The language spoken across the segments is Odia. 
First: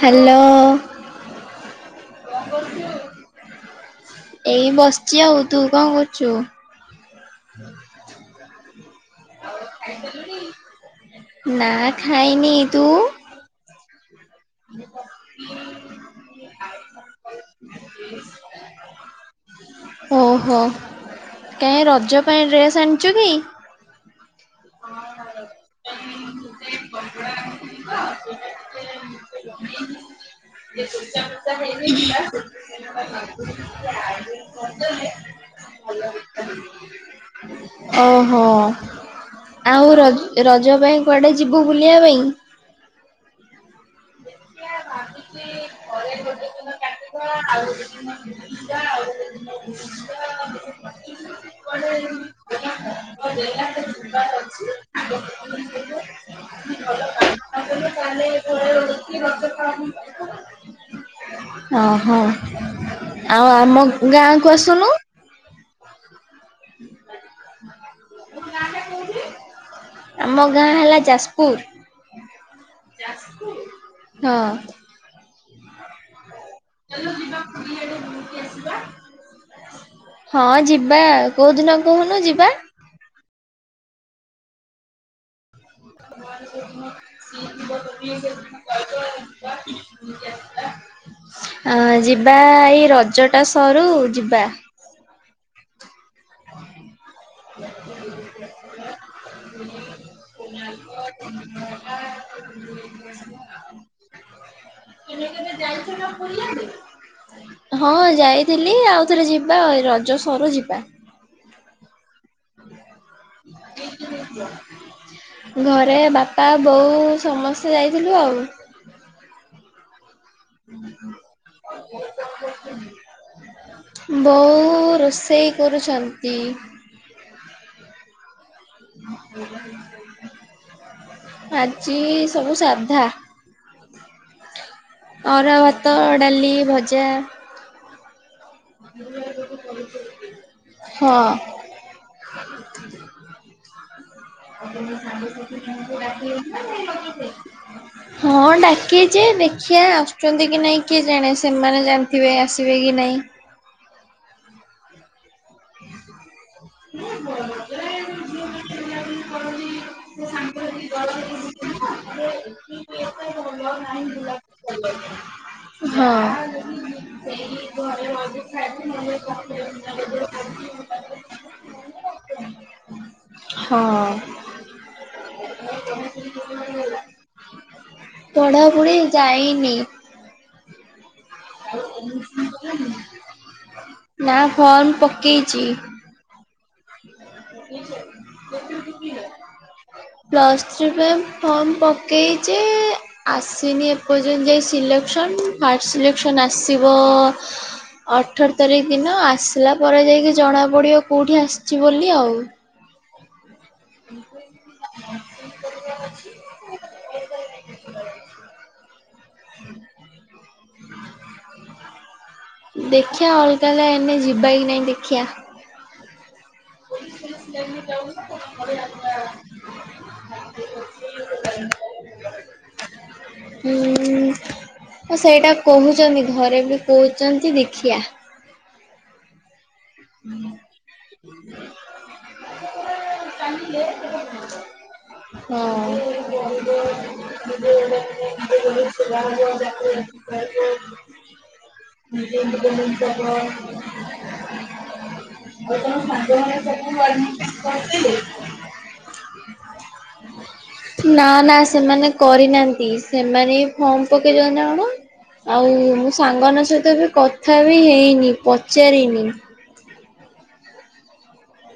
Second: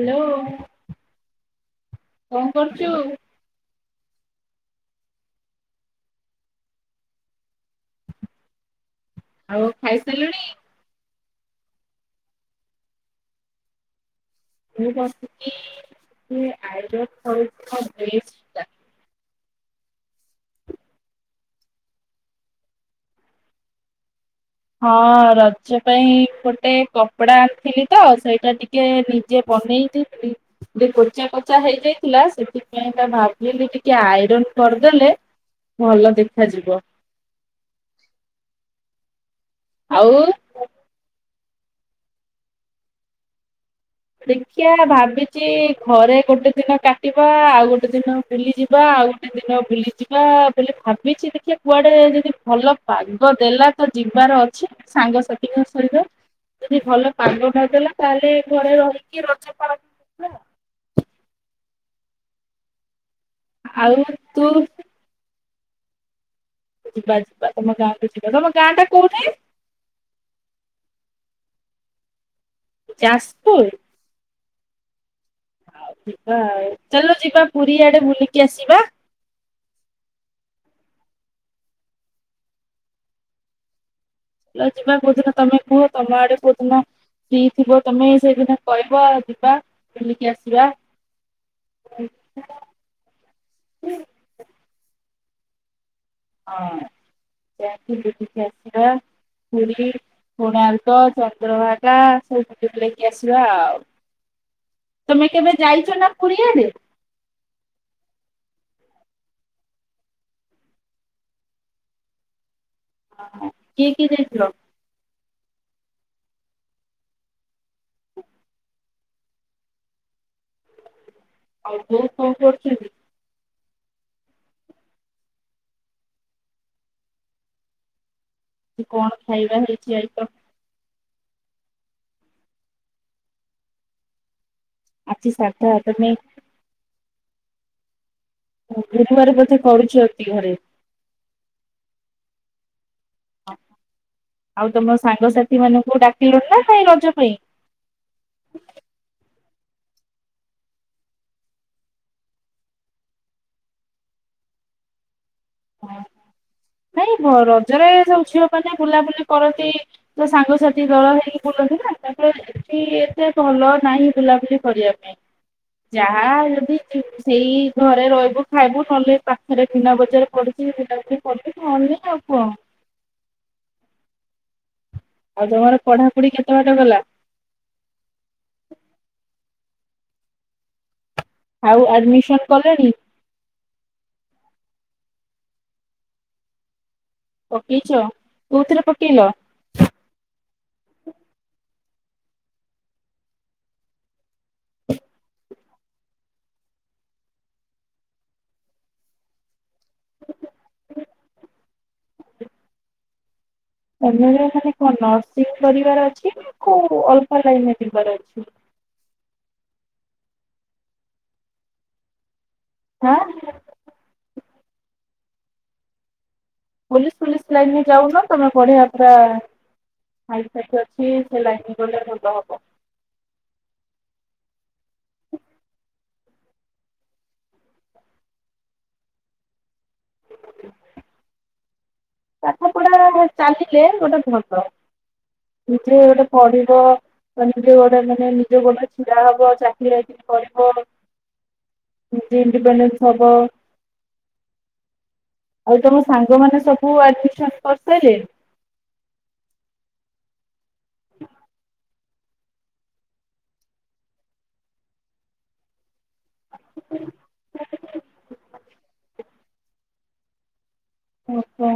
ହ୍ୟାଲୋ। କଣ କରୁଚୁ? ଏଇ ବସିଚି ଆଉ। ତୁ କଣ କରୁଚୁ? ଆଉ ଖାଇସାରିଲୁଣି ନା ଖାଇନି। ତୁ? [inaudible] ଟା। ଓହୋ, କାହିଁ ରଜ ପାଇଁ ଡ୍ରେସ୍ ଆଣିଛୁ କି? ହଁ ରଜ ପାଇଁ ଗୋଟେ କପଡା ଆଣିଥିଲି ତ ସେଇଟା ଟିକେ ଯିଏ ବନେଇ ଦେଇଥିଲି ଟିକେ ପୋଚା କଚା ହେଇଯାଇଥିଲା ସେଥିପାଇଁ ତା ଭାବିଲି ଟିକେ ଆଇରନ କରିଦେଲେ ଭଲ ଦେଖାଯିବ। ଓହୋ, ଆଉ ରଜ ରଜ ପାଇଁ କୁଆଡ଼େ ଯିବୁ ବୁଲିବା ପାଇଁ? ଦେଖିବା, ଭ ଭାବିଚି ଘରେ ଗୋଟେ ଦିନ କାଟିବା ଆଉ ଗୋଟେ ଦିନ ବୁଲିଯିବା, ଆଉ ଗୋଟେ ଦିନ ବୁଲିଯିବା, ବୋଲି ଭାବିଛି ଦେଖିବା କୁଆଡେ ଯଦି ଭଲ ପାଗ ଦେଲା ତ ଯିବାର ଅଛି। ସାଙ୍ଗସାଥିଙ୍କ ସହିତ ଯଦି ଭଲ ପାଗ ନଦେଲା ତାହେଲେ ଘରେ ରହିକି ରଜ ପାଳନ କରିବା ଓ ହୋ ଆଉ ଆମ ଆଉ ଗାଁ ତୁ କୁ ଆସୁନୁ? ଯିବା ଯିବା ତମ ଗାଁକୁ ଯିବା ତମ ଗାଁ ଟା କୋଉଠି? ଆମ ଗାଁ ହେଲା ଯାଜପୁର। ଯାଜପୁର? ହଁ ଆଉ ଯିବା ଆଉ ଚାଲ ଯିବା ପୁରୀ ଆଡେ ବୁଲିକି ଆସିବା? ହଁ ଯିବା କେଉଁଦିନ କହୁନୁ ଯିବା? ଯିବା କୁ ଦିନ ତମେ କୁହ ତମ ଆଡେ କୁ ଦିନ ଫ୍ରି ଥିବ ତମେ ସେଇ ଦିନ କହିବ ଯିବା ବୁଲିକି ଆସିବା ଅ ଯିବା ଏଇ ରଜଟା ସରୁ ଯିବା ହଁ ଯାଇକି ବୁଲିକି ଆସିବା। ପୁରୀ କୋଣାର୍କ [unintelligible] ଚନ୍ଦ୍ରଭାଗା ସବୁ ବୁଲେଇକି ଆସିବା ଆଉ ତୁମେ କେବେ ଯାଇଥିଲ ପୁରୀ ଆଡେ ହଁ ଯାଇଥିଲି ଆଉ ଥରେ ଯିବା ରଜ ସରୁ ଯିବା। [unintelligible] କିଏ କିଏ ଯାଇଥିଲ? ଘରେ ବାପା ବୋଉ ସମସ୍ତେ ଯାଇଥିଲୁ ଆଉ। ଆଉ ବୋଉ କଣ କରୁଛନ୍ତି [unintelligible] ବଉ ରୋଷେଇ କରୁଛନ୍ତି। କଣ ଖାଇବା ହେଇଛି ଆଇଟମ? ଆଜି ସବୁ ସାଧା। ଆଜି ଅରୁଆ ସାଧା ଭାତ ତମେ ଡାଲି ଭଜା। ବୁଧବାର ବୋଧେ କରୁଛ କି ଘରେ। ହଁ [unintelligible] ଆଉ ତମ ସାଙ୍ଗସାଥି ମାନଙ୍କୁ ଡାକିଲ ନା ନାଇଁ ରଜ ପାଇଁ? [inaudible] ହଁ ଡାକିଛି ଦେଖିିବା ଆସୁଛନ୍ତି କି ନାହିଁ କିଏ ଜାଣେ ସେମାନେ ଜାଣିଥିବେ ଆସିବେ କି ନାହିଁ। ନାଇଁ ବ ରଜରେ ସବୁ ଝିଅ ମାନେ ବୁଲାବୁଲି କରନ୍ତି [inaudible] ତ ସାଙ୍ଗସାଥି ଦଳ ହେଇକି ବୁଲନ୍ତି ନା ତାପରେ ଏଠି ଏତେ ଭଲ ନାହିଁ ବୁଲାବୁଲି କରିବା ପାଇଁ। ଯାହା ହଁ। ଯଦି ସେଇ ଘରେ ରହିବୁ ଖାଇବୁ ନହେଲେ ପାଖରେ ମିନା ବଜାର ପଡ଼ିଚି ବୁଲାବୁଲି କରିବୁ ନହେଲେ ଆଉ କଣ ହଁ। ଆଉ ତମର ପଢାପଢି କେତେ ବାଟ ଗଲା? ପଢ଼ାପଢ଼ି ଯାଇନି। ଆଉ ଆଡମିସନ କଲେଣି? ନା ଫର୍ମ ପକେଇଛି। ପକେଇଛ କୋଉଥିରେ ପକେଇଲ [inaudible] ପ୍ଲସ୍ ଥ୍ରୀ ପାଇଁ ଫର୍ମ ପକେଇଛି ଆସିନି ଏପର୍ଯ୍ୟନ୍ତ ଯାଇ ସିଲେକ୍ସନ ଫାଷ୍ଟ ସିଲେକ୍ସନ ଆସିବ ଅଠର ତାରିଖ ଦିନ ଆସିଲା ପରେ ଯାଇକି ଜଣା ପଡ଼ିବ କେଉଠି ଆସିଛି ବୋଲି ଆଉ। ଏମ ମାନ କଣ ନର୍ସିଂ କରିବାର ଅଛି ନା କଉ ଅଳ୍ପ ଲାଇନରେ ଯିବାର ଅଛି? ହାଁ ଦେଖିବା ଅଲଗା ଲାଇନି ରେ ଯିବା କି ନାହିଁ ଦେଖିବା। ପୋଲିସି ଫୋଲିସି ଲାଇନିରେ ଯାଉନ ତମେ ପଢିବା ପୁରା ହାଇଟେକ୍ ଅଛି ସେ ଲାଇନି ଗଲେ ଭଲ ହବ। ହୁଁ। ଆଉ ସେଇଟା କହୁଛନ୍ତି ଘରେ ବି କହୁଛନ୍ତି ଦେଖିଆ। ହୁଁ। [inaudible] ପାଠପଢା ଚାଲିଲେ ଗୋଟେ ଭଲ। ନିଜେ ଗୋଟେ ପଢିବ ନିଜେ ହଁ ଗୋଟେ ମାନେ ନିଜ ଗୋଡରେ ଛିଡା ହବ ଚାକିରି ବାକିରି କରିବ [inaudible] ନିଜେ ଇଣ୍ଡିପେଣ୍ଡେନ୍ସ ହବ [inaudible] ଆଉ ତମ ସାଙ୍ଗମାନେ ସବୁ [unintelligible] କରିଦେଲେ। ନା ନା ସେମାନେ କରିନାନ୍ତି ସେମାନେ ଫର୍ମ ପକେଇଚନ୍ତି ନା କଣ ଆଉ ସାଙ୍ଗମାନଙ୍କ ସହିତ ବି କଥା ବି ହେଇନି ପଚାରିନି। ଆଛା।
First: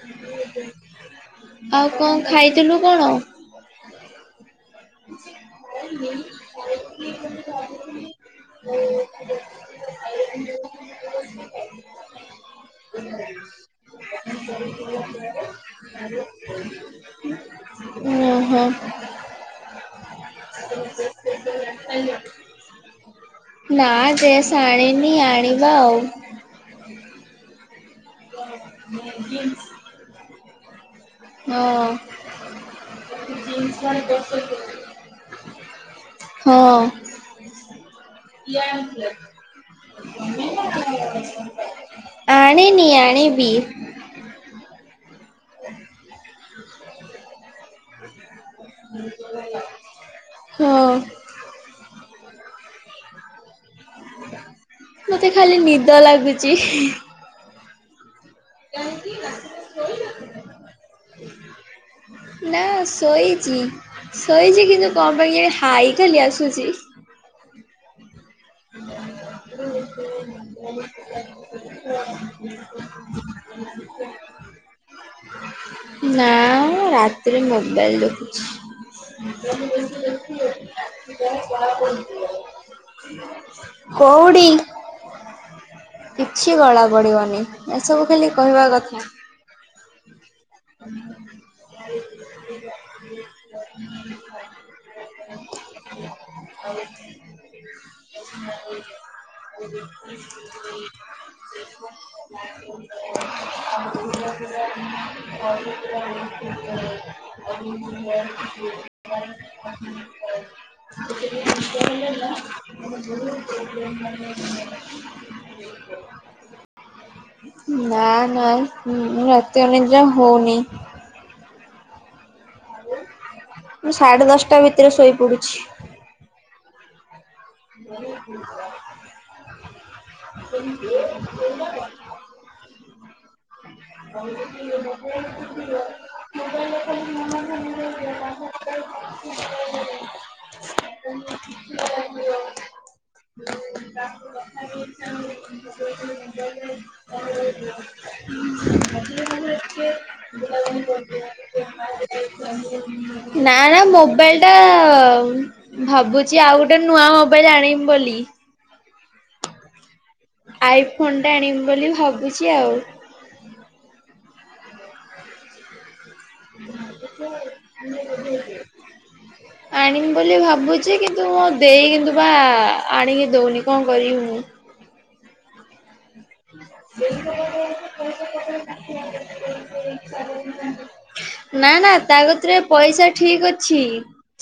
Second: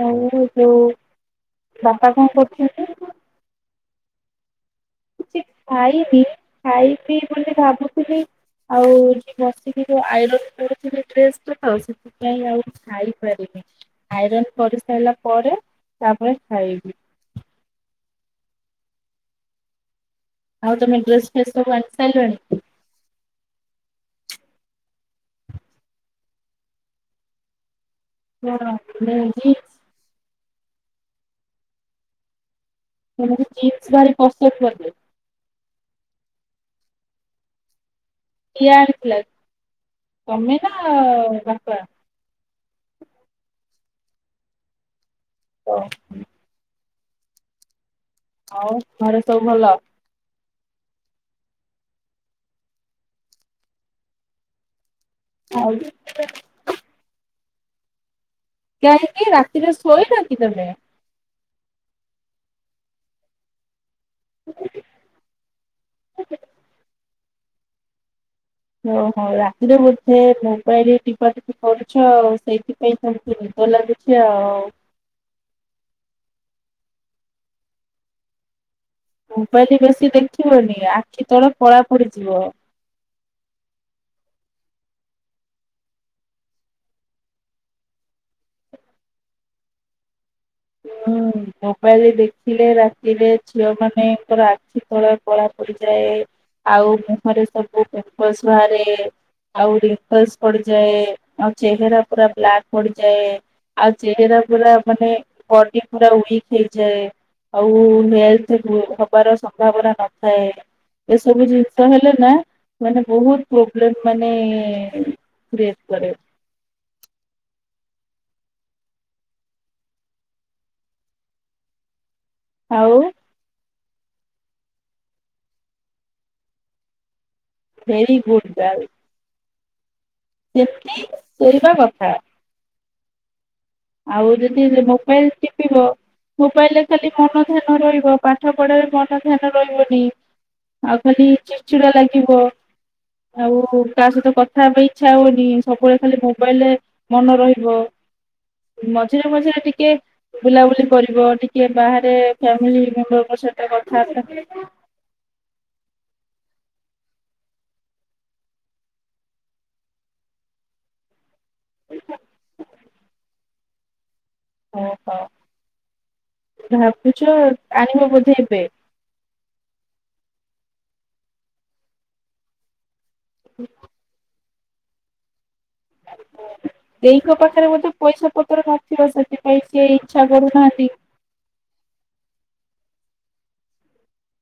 ଆଉ ଯୋଉ ଆଉ କଣ ବାପା ଙ୍କ ଖାଇଥିଲୁ କରୁଚନ୍ତି? କଣ? କିଛି ଖାଇନି ଖାଇବି ବୋଲି ଭାବୁଥିଲି ଆଉ ଏଠି ବସିକି ଜଉ ଆଇରନ୍ କରୁଥିଲି ଡ୍ରେସ୍ ଟା ତ ସେଥି ଥି ପାଇଁ ଆଉ ଖାଇପାରିନି ଆଇରନ୍ କରିସାରିଲା ପରେ ତାପରେ ଖାଇବି। ଓ ହୋ। ଆଉ ତମେ ଡ୍ରେସ୍ ଫ୍ରେସ୍ ସବୁ ଆଣି ସାଇଲଣି? ନା ଡ୍ରେସ୍ ଆଣିନି ଆଣିବା ଆଉ। [unintelligible] ହଁ। ତମ ଜିନ୍ସ ଭାରି ପସନ୍ଦ ଲାଗେ। ହଁ। କିଏ ଆଣିଥିଲା ତମେ ନା [unintelligible] ବାପା? ଆଣିନି ଆଣିବି। ଓ। ଆଉ ଘରେ ସବୁ ଭଲ? ହଁ। ମତେ ଖାଲି ଆଉ ନିଦ ଲାଗୁଚି। କାହିଁକି ରାତିରେ ଶୋଇନ କି ତମେ? ନା ଶୋଇଚି। ଶୋଇଚି କିନ୍ତୁ ଙ୍କ ପାଇଁ କେଜାଣି ହାଇ ଖାଲି ଆସୁଚି। ଓହୋ ରାତିରେ ବୋଧେ ମୋବାଇଲ ଟିପାଟିପି କରୁଛ ଆଉ ସେଇଥିପାଇଁ ନିଦ ଲାଗୁଚି ଆଉ। ନା ରାତିରେ ମୋବାଇଲ ଦେଖୁଚି। ମୋବାଇଲ୍ ବେଶୀ ଦେଖିବନି ଆଖି ତଳ କଳା ପଡିଯିବ। କଉଡ଼ି କିଛି କଳା ପଡ଼ିବନି ଏସବୁ ଖାଲି କହିବା କଥା। ହୁଁ ମୋବାଇଲ ଦେଖିଲେ ରା ତିରେ ଝିଅ ମାନେ ଙ୍କର ଆଖି ତଳେ କଳା ପଡିଯାଏ। ଆଉ ମୁହଁରେ ସବୁ ପିମ୍ପଲସ୍ ବାହାରେ। ଆଉ ରିପେଶ ପଡିଯାଏ। ଆଉ ଚେହେରା ପୁରା ବ୍ଲାକ୍ ପଡିଯାଏ ଆଉ ଚେହେରା ପୁରା ମାନେ ବଡି ପୁରା ୱିକ ହେଇଯାଏ ଆଉ ହେଲ୍ଥ ହବାର ସମ୍ଭାବନା [unintelligible] ନଥାଏ ଏସବୁ ଜିନିଷ ହେଲେ ନା ମାନେ ବହୁତ [unintelligible] ଦେ [unintelligible] କରେ। ନା ନା ମୁଁ ରାତି ଅନିଦ୍ରା ହଉନି। ହଉ। ମୁଁ ସାଢ଼େ ଦଶଟା ଭିତରେ ଶୋଇପଡ଼ୁଛି। Very good girl. ସେମିତି ଶୋଇବା କଥା। ଆଉ ଯଦି ମୋବାଇଲ ଟିପିବ ମୋବାଇଲରେ ଖାଲି ମନ ଧ୍ୟାନ ରହିବ ପାଠ ପଢାରେ ମନ ଧ୍ୟାନ ରହିବନି ଆଉ ଖାଲି ଚିଡ଼ଚିଡ଼ା ଲାଗିବ। ଆଉ କା ସହିତ କଥା ହେବା ପାଇଁ ଇଚ୍ଛା ହଉନି ସବୁବେଳେ ଖାଲି ମୋବାଇଲିରେ ମନ ରହିବ। ମଝିରେ ମଝିରେ ଟିକେ ବୁଲାବୁଲି କରିବ ଟିକେ ବାହାରେ ଫ୍ୟାମିଲି ମେମ୍ବରଙ୍କ ନା ସହିତ କଥାବାର୍ତ୍ତା ଭାବୁଚି ଆଉ ଗୋଟେ ନୂଆ ମୋବାଇଲ ଆଣିବି ବୋଲି। ଆଇଫୋନ୍ ଟେ ଆଣିବି ବୋଲି ଭାବୁଚି ଆଉ। ଓହୋ। ଭାବିଛ ଆଣିବ ବୋଧେ ଏବେ। ଆଣିିବି ବୋଲି ଭାବୁଛି କିନ୍ତୁ ମୋ ଦେଇ କିିନ୍ତୁ ବା ଆଣିକି ଦଉନି କଣ କରିବି ମୁଁ? ହଁ ଦେଇଙ୍କ ପାଖରେ ବୋଧେ ପଇସା ପତ୍ର ନଥିବ ସେଥିପାଇଁ ସିଏ ଇଚ୍ଛା କରୁନାହାନ୍ତି। ନା ନା ତା କତିରେ ପଇସା ଠିକ୍ ଅଛି।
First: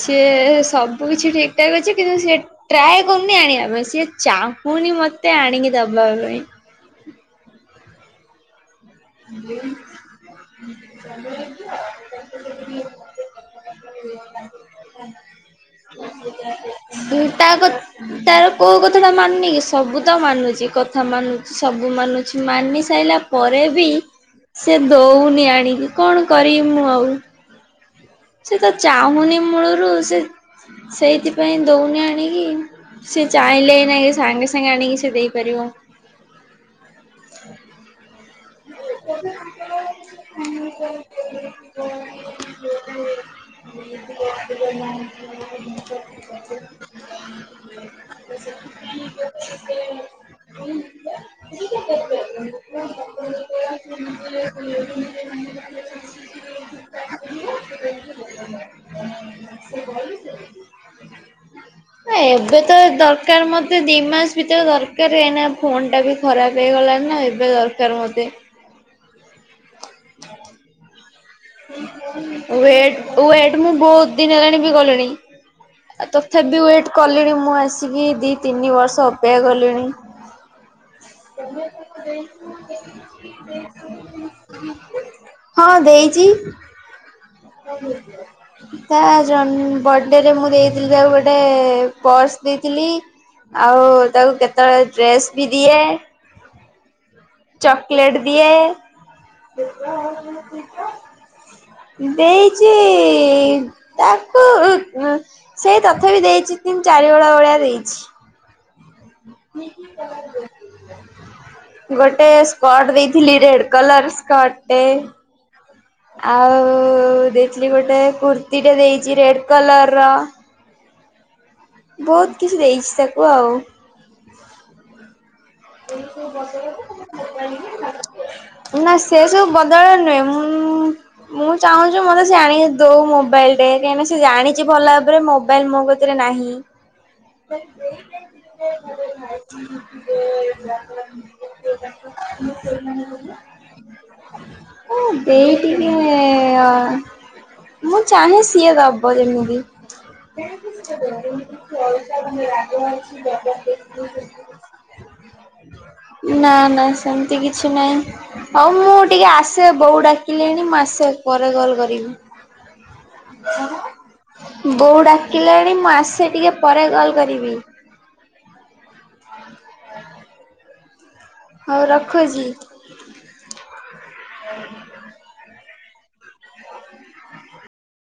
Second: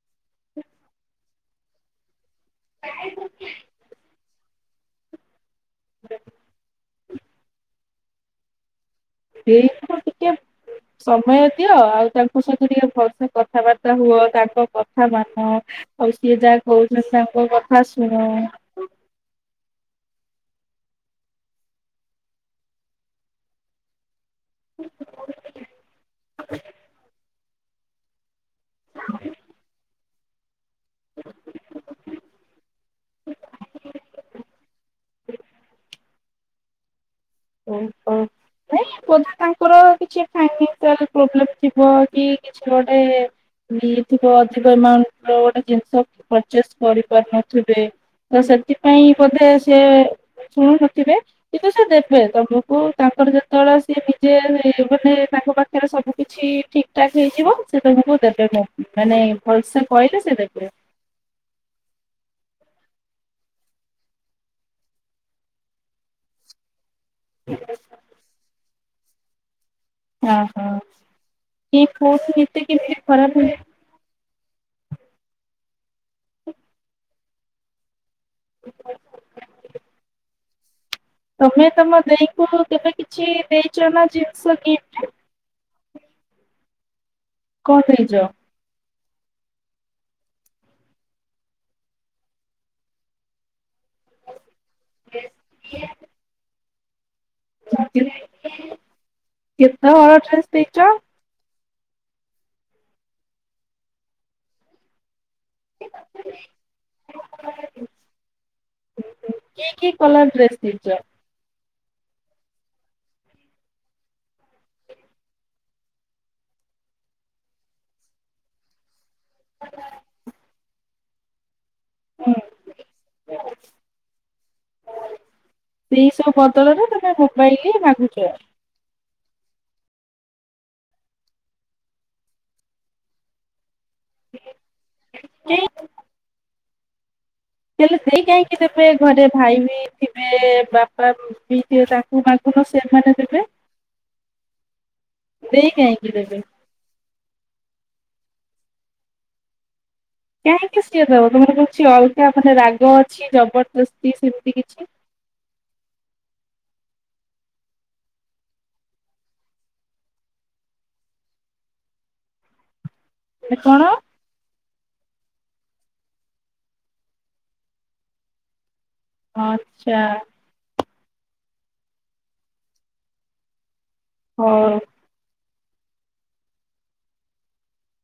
ସିଏ ସବୁ କିଛି ଠିକ୍ ଠାକ୍ ଅଛି କିନ୍ତୁ ସିଏ ଟ୍ରାଏ କରୁନି ଆଣିବା ପାଇଁ ସିଏ ଚାହୁଁନି ମତେ ଆଣିକି ଦବା ପାଇଁ। ଦେଇତ ଟିକେ ସମୟ ଦିଅ ଆଉ ତାଙ୍କ ସହିତ ଟିକେ ଭଲସେ କଥାବାର୍ତ୍ତା ହୁଅ ତାଙ୍କ କଥା ମାନ ଆଉ ସିଏ ଯାହା କହୁଛନ୍ତି ତାଙ୍କ କଥା ଶୁଣ। କଥା ମାନୁନି କି ସବୁ ତ ମାନୁଛି କଥା ମାନୁଛି ସବୁ ମାନୁଛି ମାନି ସାଇଲା ପରେ ବି ସେ ଦଉନି ଆଣିକି କଣ କରିବି ମୁଁ ଆଉ? ସେ ତ ଚାହୁଁନି ମୂଳରୁ ସେ ସେଇଥିପାଇଁ ଦଉନି ଆଣିକି। ସେ ଚାହିଁଲେ ଏହିନା ସାଙ୍ଗେ ସାଙ୍ଗେ ଆଣିକି ସେ ଦେଇପାରିବ। ଓଃ ନାଇଁ ବୋଧେ ତାଙ୍କର କିଛି ଫାଇନସିଆଲ ପ୍ରୋବ୍ଲେମ୍ ଥିବ କି କିଛି ଗୋଟେ ଲି ଥିବା ଅଧିକ ଏମାଉଣ୍ଟ ର ଗୋଟେ ଜିନିଷ ପଚର୍ସେ କରିପାରୁନଥିବେ। ତ ସେଥିପାଇଁ ବୋଧେ ସିଏ ଶୁଣୁ ନଥିବେ କିନ୍ତୁ ସେ ଦେ ବେ ତମକୁ ତାଙ୍କର ଯ ତଳ ସି ନିଜେ ମାନେ ତାଙ୍କ ପାଖରେ ସବୁ କିିଛି ଠିକ୍ ଠାକ୍ ହେଇଯିବ ସେ ତମକୁ ଦେବେ ମୁଁ ମାନେ ଭଲ୍ ସେ କହିଲେ ସେ ଦେବେ। [inaudible] ଏବେ ତ ଦରକାର ମୋତେ ଦି ମାସ ଭିତରେ ଦରକାର ଏଇନା ଫୋନ୍ଟା ବି ଖରାପ ହେଇଗଲାଣି ନା ଏବେ ଦରକାର ମତେ। ଅ ହଁ। କି କୋଉଠି କେତେ କେମିତି ୱେଟ ଖରାପ ହେଲେ ୱେଟ ମୁଁ ବହୁତ ଦିନି ହେଲାଣି ବି ଗଲିଣି ଆଉ ତଥାପି ୱେଟ୍ କଲିଣି ମୁଁ ଆସିକି ଦି ତିନି ବର୍ଷ ଅପେକ୍ଷା କଲିଣି। ତମେ ତମ ଦେଇକୁ କେବେ କିଛି ଦେଇଛ ନା ଜିନିଷ ଗିଫ୍ଟ? ହଁ ଦେଇଚି। କ କଣ ଦେଇଛ? ଦେଇଚ? ତା ଜନ୍ ବଡ଼େ ରେ ମୁଁ ଦେଇଥିଲି ତାକୁ ଗୋଟେ ପର୍ସ ଦେଇଥିଲି। ଆଉ ତାକୁ କେତେବେଳେ ଡ୍ରେସ୍ ବି ଦିଏ। ଚକଲେଟ୍ ଦିଏ। କେତେ ହଳ ଡ୍ରେସ୍ ଦେଇଚ? ଦେଇଛି ଇ ତାକୁ ସେଇ ତଥାପି ଦେଇଛି ତିନି ଚାରି ହଳ ଭଳିଆ ଦେଇଛି। କି କି କଲର ଡ୍ରେସ୍ ଦେଇଚ? [inaudible] ଗୋଟେ ସ୍କଟ୍ ଦେଇଥିଲି ରେଡ କଲର ସ୍କଟଟେ। ଆଉ ଦେଇଥିଲି ଗୋଟେ କୁର୍ତିୀଟେ ଦେଇଛି ରେଡ୍ କଲର ର। ବହୁତ୍ କିଛି ଦେଇଛି ତାକୁ ଆଉ। ସେଇ ସବୁ ବଦଳରେ ତମେ ମୋବାଇଲ୍ ମାଗୁଚ। ନା ସେ ସବୁ ବଦଳ ନୁହେଁ ମୁଁ ମୁଁ ଚାହୁଁଛି ମତେ ସେ ଆଣିକି ଦଉ ମୋବାଇଲ୍। ଟେଂକେ ନା ସେ ଜାଣିଛି ଭଲ ଭାବରେ ମୋବାଇଲ ମୋ କତିରେ ନାହିଁ। ହେଲେ ଦେଇ କାହିଁକି ଦେବେ ଘରେ ଭାଇ ବି ଥିବେ। ବାପା ବି ଥିବେ ତାଙ୍କୁ ମାଗୁନ ସେଥରେ ଦେବେ। ଦେଇ କାହିଁକି ଦେବେ? କାଁ [inaudible] ମୁଁ ଚାହେଁ ସିଏ ଦବ ଯେମିତି। କାହିଁକି ସିଏ ଦବ ତମର କିଛି ଅଲଗା ମାନେ ରାଗ ଅଛି ଜବରଦସ୍ତି ସେମିତି କିଛି? ନା ନା ସେମିତି କିଛି ନାହିଁ। ହଉ ମୁଁ ଟିକେ ଆସେ ବୋଉ ଡାକିଲେଣି ମୁଁ ଆସେ ପରେ କଲ୍ କରିବି। ମାନେ କଣ [inaudible] ବୋଉ ଡାକିଲାଣି ମୁଁ ଆସେ ଟିକେ ପରେ କଲ୍ କରିବି। ହଁ ଆଛା ହଉ ରଖୁଛି। ହଉ।